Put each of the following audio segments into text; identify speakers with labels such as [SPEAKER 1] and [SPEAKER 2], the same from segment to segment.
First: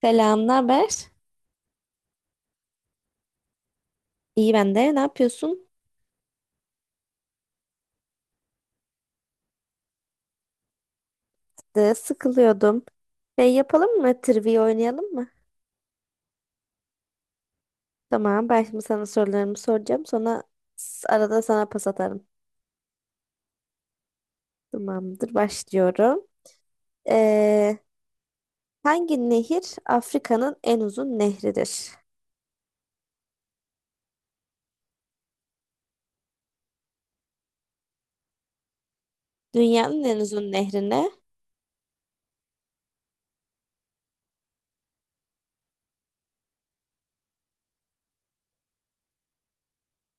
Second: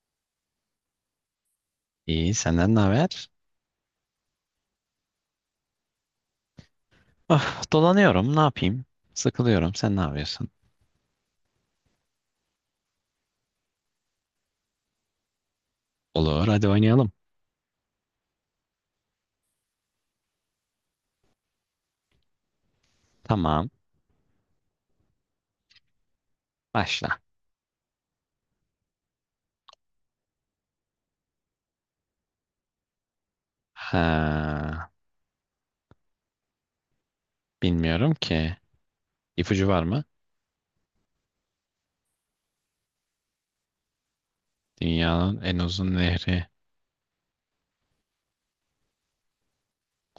[SPEAKER 1] Selam, ne haber?
[SPEAKER 2] İyi, senden ne haber?
[SPEAKER 1] İyi ben de. Ne yapıyorsun?
[SPEAKER 2] Ah, dolanıyorum, ne yapayım? Sıkılıyorum, sen ne yapıyorsun?
[SPEAKER 1] De, sıkılıyordum. Şey yapalım mı? Trivia oynayalım mı?
[SPEAKER 2] Olur, hadi oynayalım.
[SPEAKER 1] Tamam, ben şimdi sana sorularımı soracağım. Sonra arada sana pas atarım.
[SPEAKER 2] Tamam,
[SPEAKER 1] Tamamdır, başlıyorum.
[SPEAKER 2] başla.
[SPEAKER 1] Ee, hangi nehir Afrika'nın en uzun nehridir?
[SPEAKER 2] Ha, bilmiyorum ki. İpucu var mı?
[SPEAKER 1] Dünyanın en uzun nehrine
[SPEAKER 2] Dünyanın en uzun nehri.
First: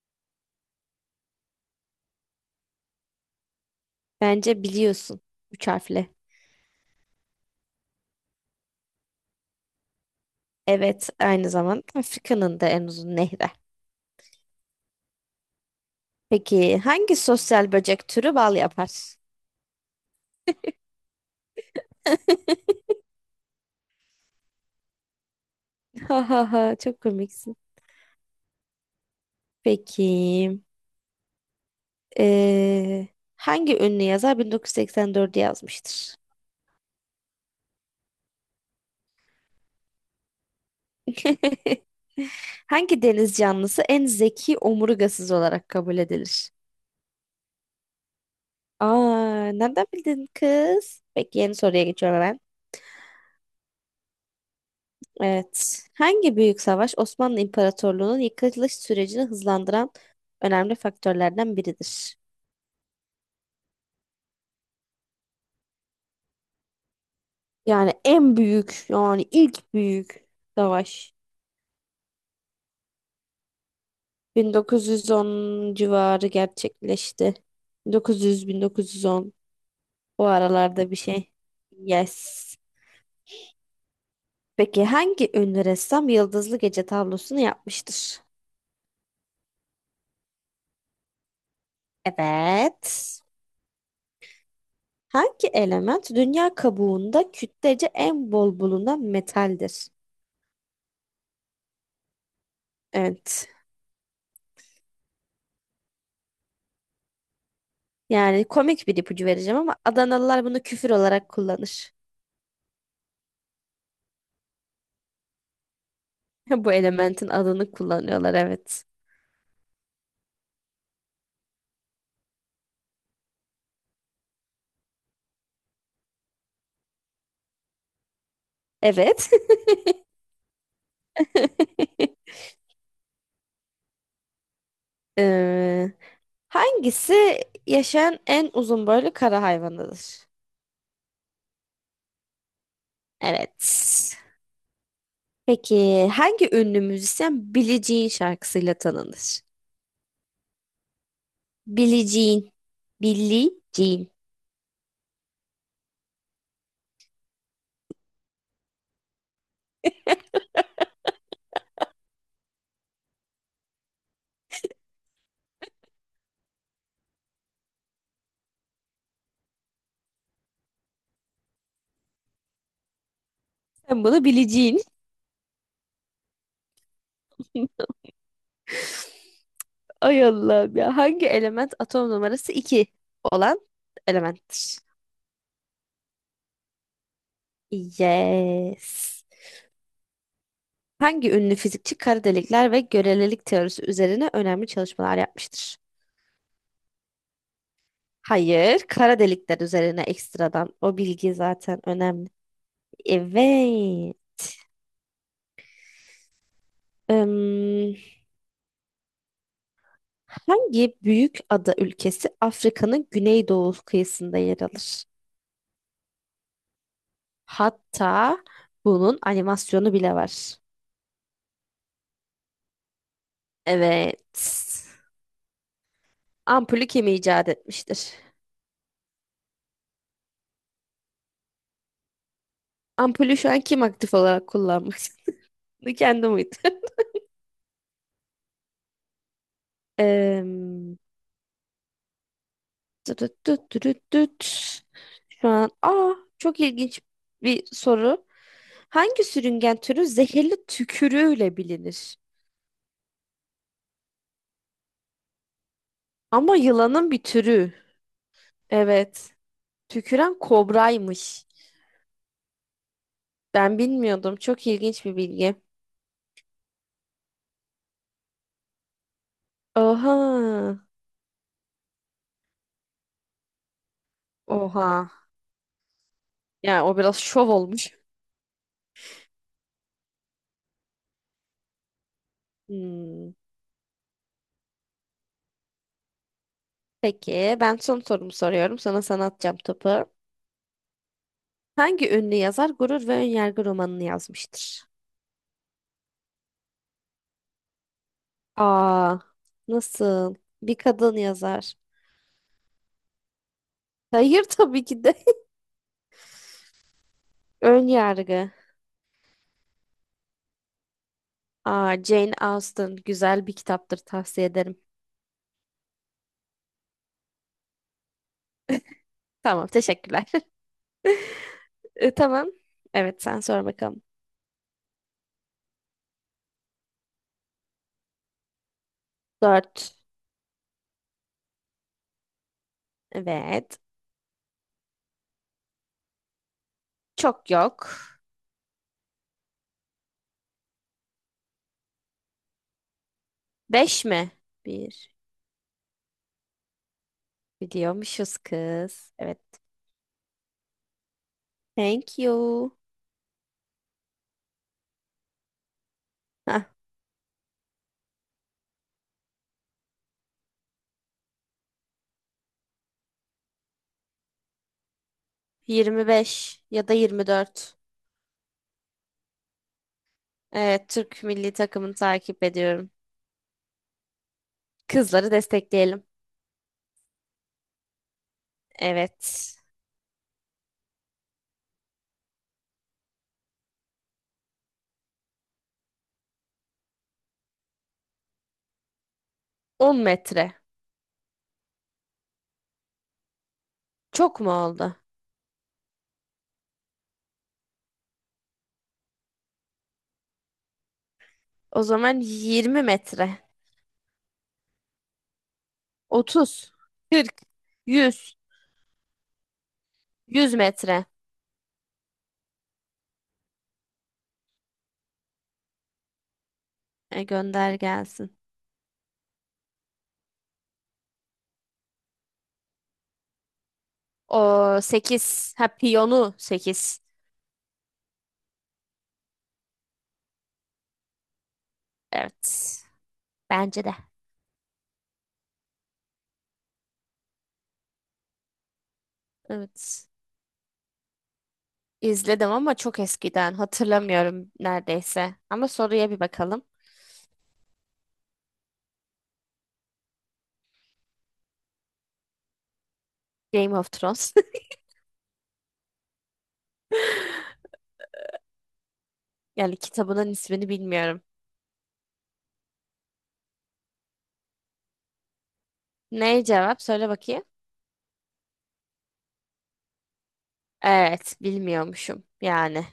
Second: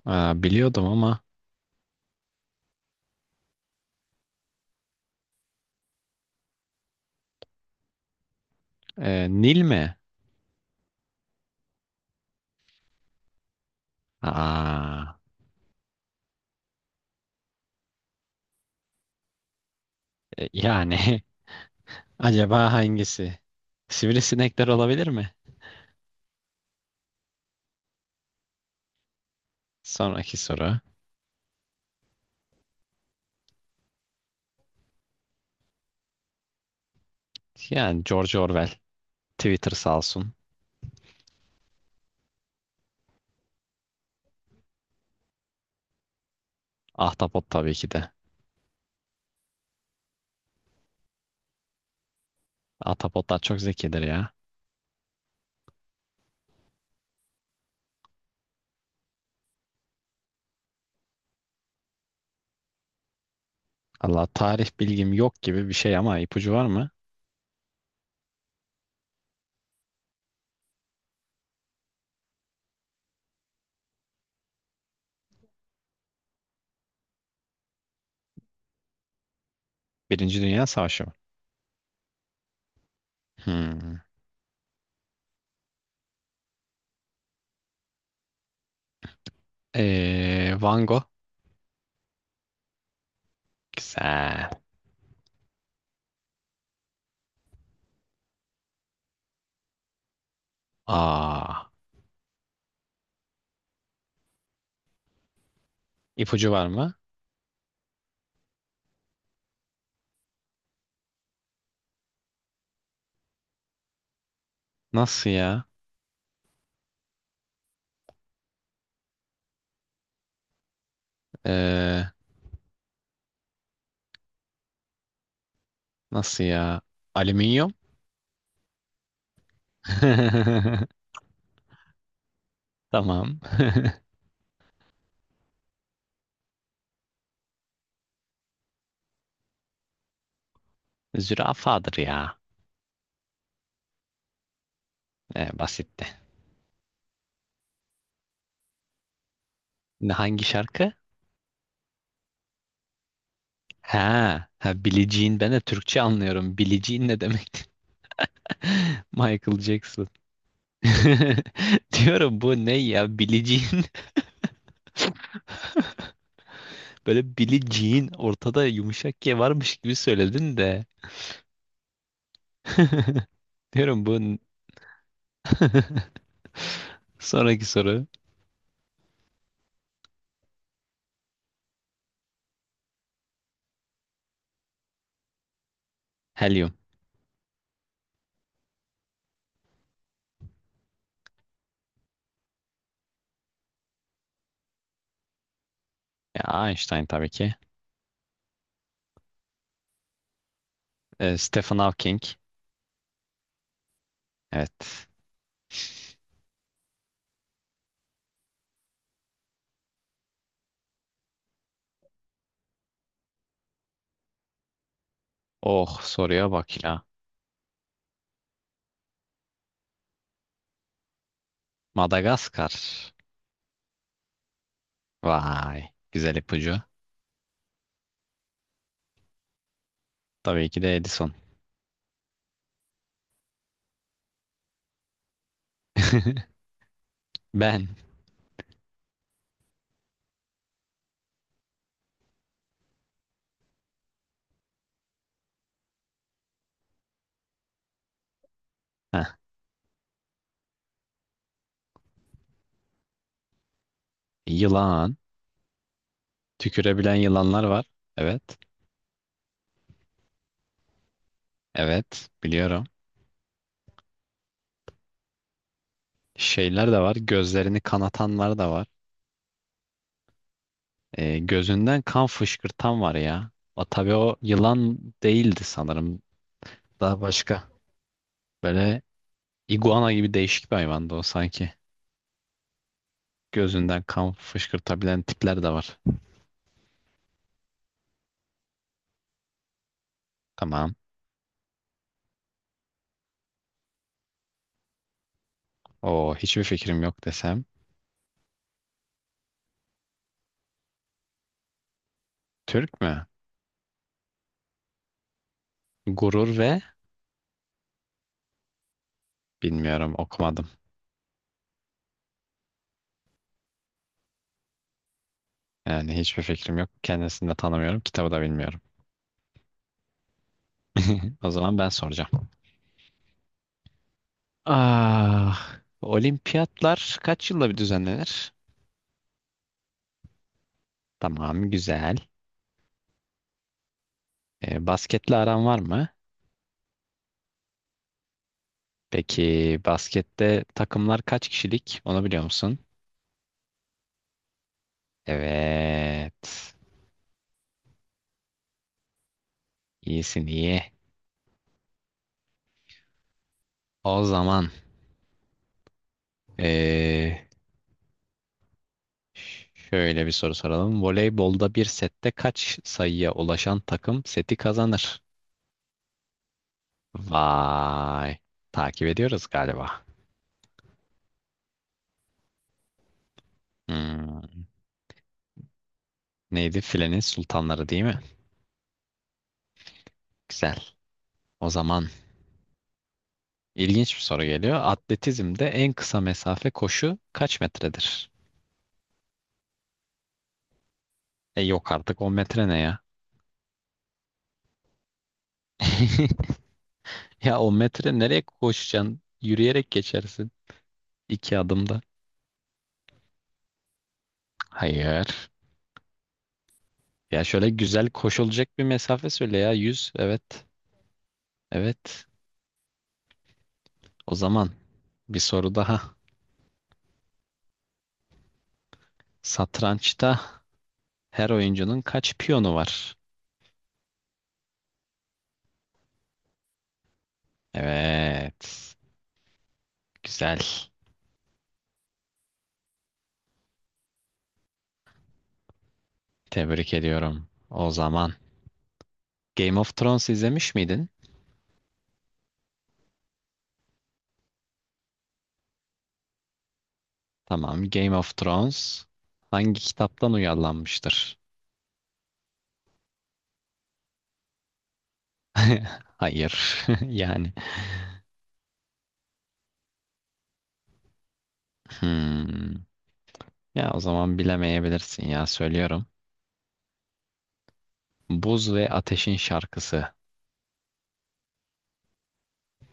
[SPEAKER 2] Aa, biliyordum ama
[SPEAKER 1] bence biliyorsun. Üç harfli.
[SPEAKER 2] Nil mi?
[SPEAKER 1] Evet, aynı zamanda Afrika'nın da en uzun nehri.
[SPEAKER 2] Aa,
[SPEAKER 1] Peki hangi sosyal böcek türü bal yapar?
[SPEAKER 2] yani acaba hangisi? Sivrisinekler olabilir mi?
[SPEAKER 1] Ha ha ha çok komiksin.
[SPEAKER 2] Sonraki
[SPEAKER 1] Peki.
[SPEAKER 2] soru.
[SPEAKER 1] eee, hangi ünlü yazar 1984'ü yazmıştır?
[SPEAKER 2] Yani George Orwell. Twitter sağ olsun.
[SPEAKER 1] Hangi deniz canlısı en zeki omurgasız olarak kabul edilir?
[SPEAKER 2] Ahtapot tabii ki de.
[SPEAKER 1] Aa, nereden bildin kız? Peki yeni soruya geçiyorum hemen.
[SPEAKER 2] Ahtapotlar çok zekidir ya.
[SPEAKER 1] Evet. Hangi büyük savaş Osmanlı İmparatorluğu'nun yıkılış sürecini hızlandıran önemli faktörlerden biridir?
[SPEAKER 2] Allah, tarih bilgim yok gibi bir şey ama ipucu var mı?
[SPEAKER 1] Yani en büyük, yani ilk büyük savaş. 1910 civarı gerçekleşti. 1900-1910 o
[SPEAKER 2] Birinci Dünya
[SPEAKER 1] aralarda bir
[SPEAKER 2] Savaşı mı?
[SPEAKER 1] şey. Yes.
[SPEAKER 2] Hmm.
[SPEAKER 1] Peki hangi ünlü ressam Yıldızlı Gece tablosunu yapmıştır?
[SPEAKER 2] Van Gogh.
[SPEAKER 1] Evet.
[SPEAKER 2] Güzel.
[SPEAKER 1] Hangi element dünya kabuğunda kütlece en bol bulunan metaldir?
[SPEAKER 2] Aa,
[SPEAKER 1] Evet.
[SPEAKER 2] ipucu var mı?
[SPEAKER 1] Yani komik bir ipucu vereceğim ama Adanalılar bunu küfür olarak kullanır.
[SPEAKER 2] Nasıl ya?
[SPEAKER 1] Bu elementin adını kullanıyorlar, evet.
[SPEAKER 2] Ee, nasıl ya? Alüminyum.
[SPEAKER 1] Evet.
[SPEAKER 2] Tamam.
[SPEAKER 1] Ee, Hangisi yaşayan en uzun boylu kara hayvanıdır?
[SPEAKER 2] Zürafadır ya.
[SPEAKER 1] Evet.
[SPEAKER 2] Basitti.
[SPEAKER 1] Peki hangi ünlü müzisyen Billie Jean şarkısıyla tanınır?
[SPEAKER 2] Ne- Hangi şarkı?
[SPEAKER 1] Billie Jean. Billie Jean.
[SPEAKER 2] Ha, ha, Billie Jean. Ben de Türkçe anlıyorum. Billie Jean ne demek? Michael Jackson. Diyorum bu ne ya? Billie Jean. Böyle Billie Jean ortada yumuşak G varmış gibi söyledin de.
[SPEAKER 1] Sen
[SPEAKER 2] Diyorum bu
[SPEAKER 1] bunu Billie Jean.
[SPEAKER 2] Sonraki soru.
[SPEAKER 1] Ay Allah'ım ya. Hangi element atom numarası 2 olan elementtir?
[SPEAKER 2] Helyum.
[SPEAKER 1] Yes. Hangi ünlü fizikçi kara delikler ve görelilik teorisi üzerine önemli çalışmalar yapmıştır?
[SPEAKER 2] Ya Einstein tabii ki.
[SPEAKER 1] Hayır, kara delikler üzerine ekstradan. O bilgi
[SPEAKER 2] Stephen
[SPEAKER 1] zaten
[SPEAKER 2] Hawking.
[SPEAKER 1] önemli. Evet.
[SPEAKER 2] Evet.
[SPEAKER 1] Im, hangi büyük ada ülkesi Afrika'nın güneydoğu kıyısında yer alır?
[SPEAKER 2] Oh, soruya bak ya.
[SPEAKER 1] Hatta bunun animasyonu bile var.
[SPEAKER 2] Madagaskar.
[SPEAKER 1] Evet.
[SPEAKER 2] Vay. Güzel ipucu.
[SPEAKER 1] Ampulü kim icat etmiştir?
[SPEAKER 2] Tabii ki de Edison.
[SPEAKER 1] Ampulü şu an kim aktif olarak kullanmak istiyor? Kendi muydu?
[SPEAKER 2] Ben.
[SPEAKER 1] Im, tütüt tütüt tütüt. Şu an çok ilginç bir soru. Hangi
[SPEAKER 2] Heh,
[SPEAKER 1] sürüngen türü zehirli tükürüğüyle bilinir?
[SPEAKER 2] yılan.
[SPEAKER 1] Ama yılanın
[SPEAKER 2] Tükürebilen
[SPEAKER 1] bir
[SPEAKER 2] yılanlar
[SPEAKER 1] türü.
[SPEAKER 2] var. Evet.
[SPEAKER 1] Evet. Tüküren kobraymış.
[SPEAKER 2] Evet. Biliyorum.
[SPEAKER 1] Ben bilmiyordum. Çok ilginç bir bilgi.
[SPEAKER 2] Şeyler de var. Gözlerini kanatanlar da var.
[SPEAKER 1] Oha.
[SPEAKER 2] E, gözünden kan fışkırtan var ya. O, tabii o yılan
[SPEAKER 1] Oha.
[SPEAKER 2] değildi sanırım.
[SPEAKER 1] Yani o biraz
[SPEAKER 2] Daha
[SPEAKER 1] şov
[SPEAKER 2] başka.
[SPEAKER 1] olmuş.
[SPEAKER 2] Böyle iguana gibi değişik bir hayvandı o sanki.
[SPEAKER 1] Hmm.
[SPEAKER 2] Gözünden kan fışkırtabilen tipler de var.
[SPEAKER 1] Peki ben son sorumu soruyorum. Sana atacağım topu.
[SPEAKER 2] Tamam.
[SPEAKER 1] Hangi ünlü yazar Gurur ve Önyargı romanını yazmıştır?
[SPEAKER 2] O, hiçbir fikrim yok desem.
[SPEAKER 1] Aa, nasıl? Bir kadın yazar.
[SPEAKER 2] Türk mü?
[SPEAKER 1] Hayır, tabii ki de.
[SPEAKER 2] Gurur ve
[SPEAKER 1] Ön yargı.
[SPEAKER 2] bilmiyorum, okumadım.
[SPEAKER 1] Aa, Jane Austen güzel bir kitaptır, tavsiye ederim.
[SPEAKER 2] Yani hiçbir fikrim yok. Kendisini de tanımıyorum. Kitabı da bilmiyorum.
[SPEAKER 1] Tamam, teşekkürler.
[SPEAKER 2] O zaman ben
[SPEAKER 1] E, tamam.
[SPEAKER 2] soracağım.
[SPEAKER 1] Evet, sen sor bakalım.
[SPEAKER 2] Ah, olimpiyatlar kaç yılda bir düzenlenir?
[SPEAKER 1] Dört.
[SPEAKER 2] Tamam, güzel.
[SPEAKER 1] Evet.
[SPEAKER 2] E, basketle aran var mı?
[SPEAKER 1] Çok yok.
[SPEAKER 2] Peki baskette takımlar kaç kişilik? Onu biliyor musun?
[SPEAKER 1] Beş mi? Bir.
[SPEAKER 2] Evet.
[SPEAKER 1] Biliyormuşuz kız. Evet.
[SPEAKER 2] İyisin, iyi.
[SPEAKER 1] Thank you.
[SPEAKER 2] O zaman
[SPEAKER 1] Hah,
[SPEAKER 2] eee, şöyle bir soru soralım. Voleybolda bir sette kaç sayıya ulaşan takım seti kazanır?
[SPEAKER 1] 25 ya da 24.
[SPEAKER 2] Vay. Takip ediyoruz galiba.
[SPEAKER 1] Evet, Türk milli takımını takip ediyorum.
[SPEAKER 2] Hmm,
[SPEAKER 1] Kızları destekleyelim.
[SPEAKER 2] neydi? Filenin sultanları değil mi?
[SPEAKER 1] Evet.
[SPEAKER 2] Güzel. O zaman ilginç bir soru geliyor. Atletizmde en kısa mesafe koşu kaç metredir?
[SPEAKER 1] 10 metre.
[SPEAKER 2] E, yok artık, 10 metre ne ya?
[SPEAKER 1] Çok mu oldu?
[SPEAKER 2] Ya o metre nereye koşacaksın? Yürüyerek geçersin. İki
[SPEAKER 1] O
[SPEAKER 2] adımda.
[SPEAKER 1] zaman 20 metre.
[SPEAKER 2] Hayır.
[SPEAKER 1] 30, 40,
[SPEAKER 2] Ya şöyle güzel
[SPEAKER 1] 100
[SPEAKER 2] koşulacak bir mesafe söyle ya. Yüz.
[SPEAKER 1] 100
[SPEAKER 2] Evet.
[SPEAKER 1] metre.
[SPEAKER 2] Evet. O zaman bir soru daha.
[SPEAKER 1] E, gönder gelsin.
[SPEAKER 2] Satrançta her oyuncunun kaç piyonu var?
[SPEAKER 1] O 8, piyonu 8.
[SPEAKER 2] Evet. Güzel.
[SPEAKER 1] Evet. Bence de.
[SPEAKER 2] Tebrik ediyorum. O zaman Game of
[SPEAKER 1] Evet.
[SPEAKER 2] Thrones izlemiş miydin?
[SPEAKER 1] İzledim ama çok eskiden. Hatırlamıyorum neredeyse. Ama soruya bir bakalım.
[SPEAKER 2] Tamam. Game of Thrones hangi kitaptan uyarlanmıştır?
[SPEAKER 1] Game of Thrones.
[SPEAKER 2] Hayır. Yani.
[SPEAKER 1] Yani kitabının ismini bilmiyorum.
[SPEAKER 2] Hmm. Ya o zaman bilemeyebilirsin ya, söylüyorum.
[SPEAKER 1] Ne cevap? Söyle bakayım.
[SPEAKER 2] Buz ve Ateşin Şarkısı.
[SPEAKER 1] Evet. Bilmiyormuşum. Yani.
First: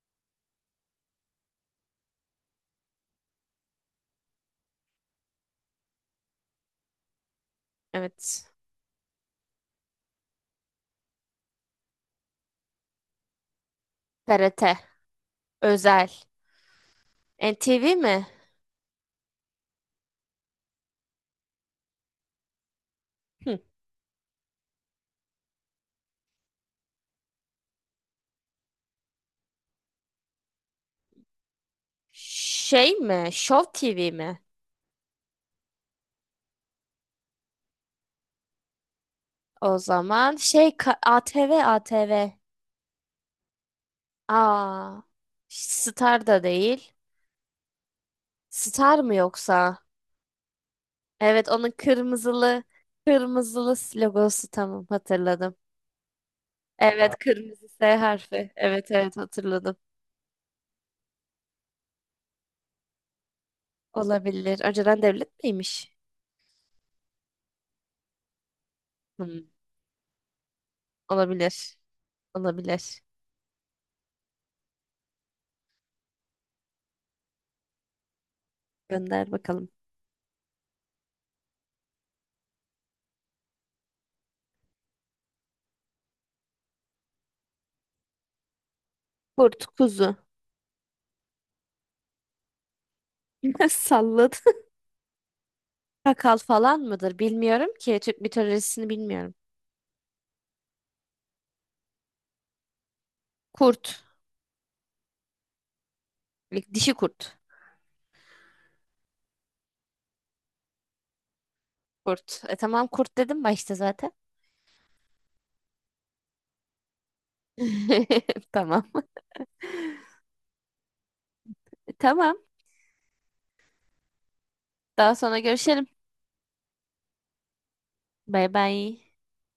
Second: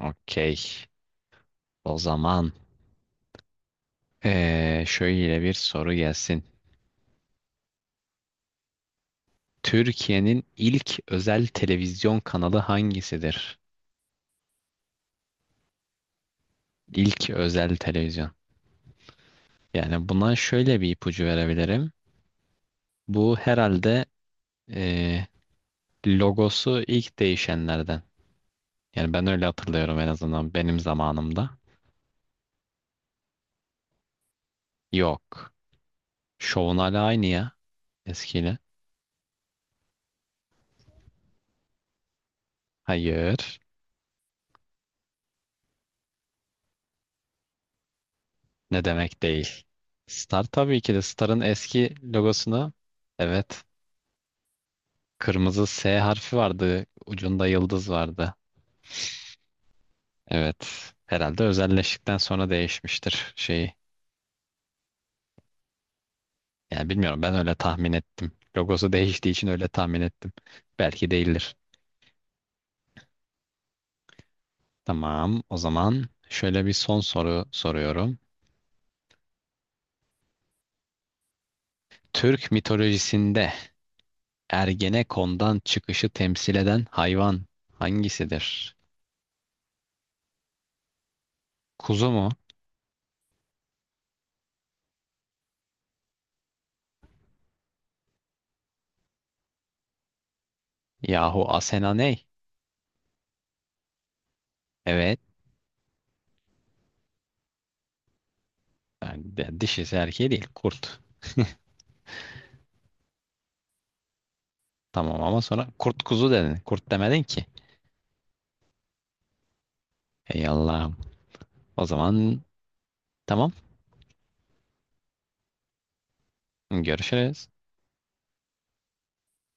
[SPEAKER 2] Okey. O zaman şöyle bir soru gelsin.
[SPEAKER 1] Evet.
[SPEAKER 2] Türkiye'nin ilk özel televizyon kanalı hangisidir?
[SPEAKER 1] TRT. Özel.
[SPEAKER 2] İlk özel
[SPEAKER 1] NTV mi?
[SPEAKER 2] televizyon. Yani buna şöyle bir ipucu verebilirim. Bu
[SPEAKER 1] Hı.
[SPEAKER 2] herhalde eee, logosu ilk değişenlerden. Yani ben öyle hatırlıyorum, en azından benim zamanımda.
[SPEAKER 1] Şey mi? Show TV mi?
[SPEAKER 2] Yok. Şovun hala aynı ya, eskiyle.
[SPEAKER 1] O zaman ATV ATV.
[SPEAKER 2] Hayır.
[SPEAKER 1] Aa, Star da değil.
[SPEAKER 2] Ne
[SPEAKER 1] Star mı
[SPEAKER 2] demek değil?
[SPEAKER 1] yoksa?
[SPEAKER 2] Star, tabii ki de, Star'ın
[SPEAKER 1] Evet, onun
[SPEAKER 2] eski
[SPEAKER 1] kırmızılı
[SPEAKER 2] logosunu, evet,
[SPEAKER 1] kırmızılı logosu, tamam hatırladım.
[SPEAKER 2] kırmızı S harfi vardı.
[SPEAKER 1] Evet,
[SPEAKER 2] Ucunda
[SPEAKER 1] kırmızı
[SPEAKER 2] yıldız
[SPEAKER 1] S
[SPEAKER 2] vardı.
[SPEAKER 1] harfi. Evet, evet, hatırladım.
[SPEAKER 2] Evet. Herhalde özelleştikten sonra değişmiştir şeyi.
[SPEAKER 1] Olabilir. Önceden devlet miymiş?
[SPEAKER 2] Yani bilmiyorum, ben öyle tahmin ettim. Logosu değiştiği
[SPEAKER 1] Hmm,
[SPEAKER 2] için öyle tahmin ettim. Belki değildir.
[SPEAKER 1] olabilir. Olabilir.
[SPEAKER 2] Tamam, o zaman şöyle bir son soru soruyorum.
[SPEAKER 1] Gönder bakalım.
[SPEAKER 2] Türk mitolojisinde Ergenekon'dan çıkışı temsil eden hayvan hangisidir?
[SPEAKER 1] Kurt, kuzu.
[SPEAKER 2] Kuzu mu?
[SPEAKER 1] Salladı. Kakal falan mıdır? Bilmiyorum ki. Türk mitolojisini bilmiyorum.
[SPEAKER 2] Yahu Asena ney?
[SPEAKER 1] Kurt.
[SPEAKER 2] Evet.
[SPEAKER 1] Dişi kurt.
[SPEAKER 2] Yani de- dişisi erkeği değil. Kurt.
[SPEAKER 1] Kurt. E, tamam, kurt dedim başta zaten.
[SPEAKER 2] Tamam ama sonra kurt kuzu dedin. Kurt demedin ki.
[SPEAKER 1] Tamam.
[SPEAKER 2] Ey Allah'ım. O
[SPEAKER 1] E, tamam.
[SPEAKER 2] zaman tamam.
[SPEAKER 1] Daha sonra görüşelim.
[SPEAKER 2] Görüşürüz.
[SPEAKER 1] Bay bay.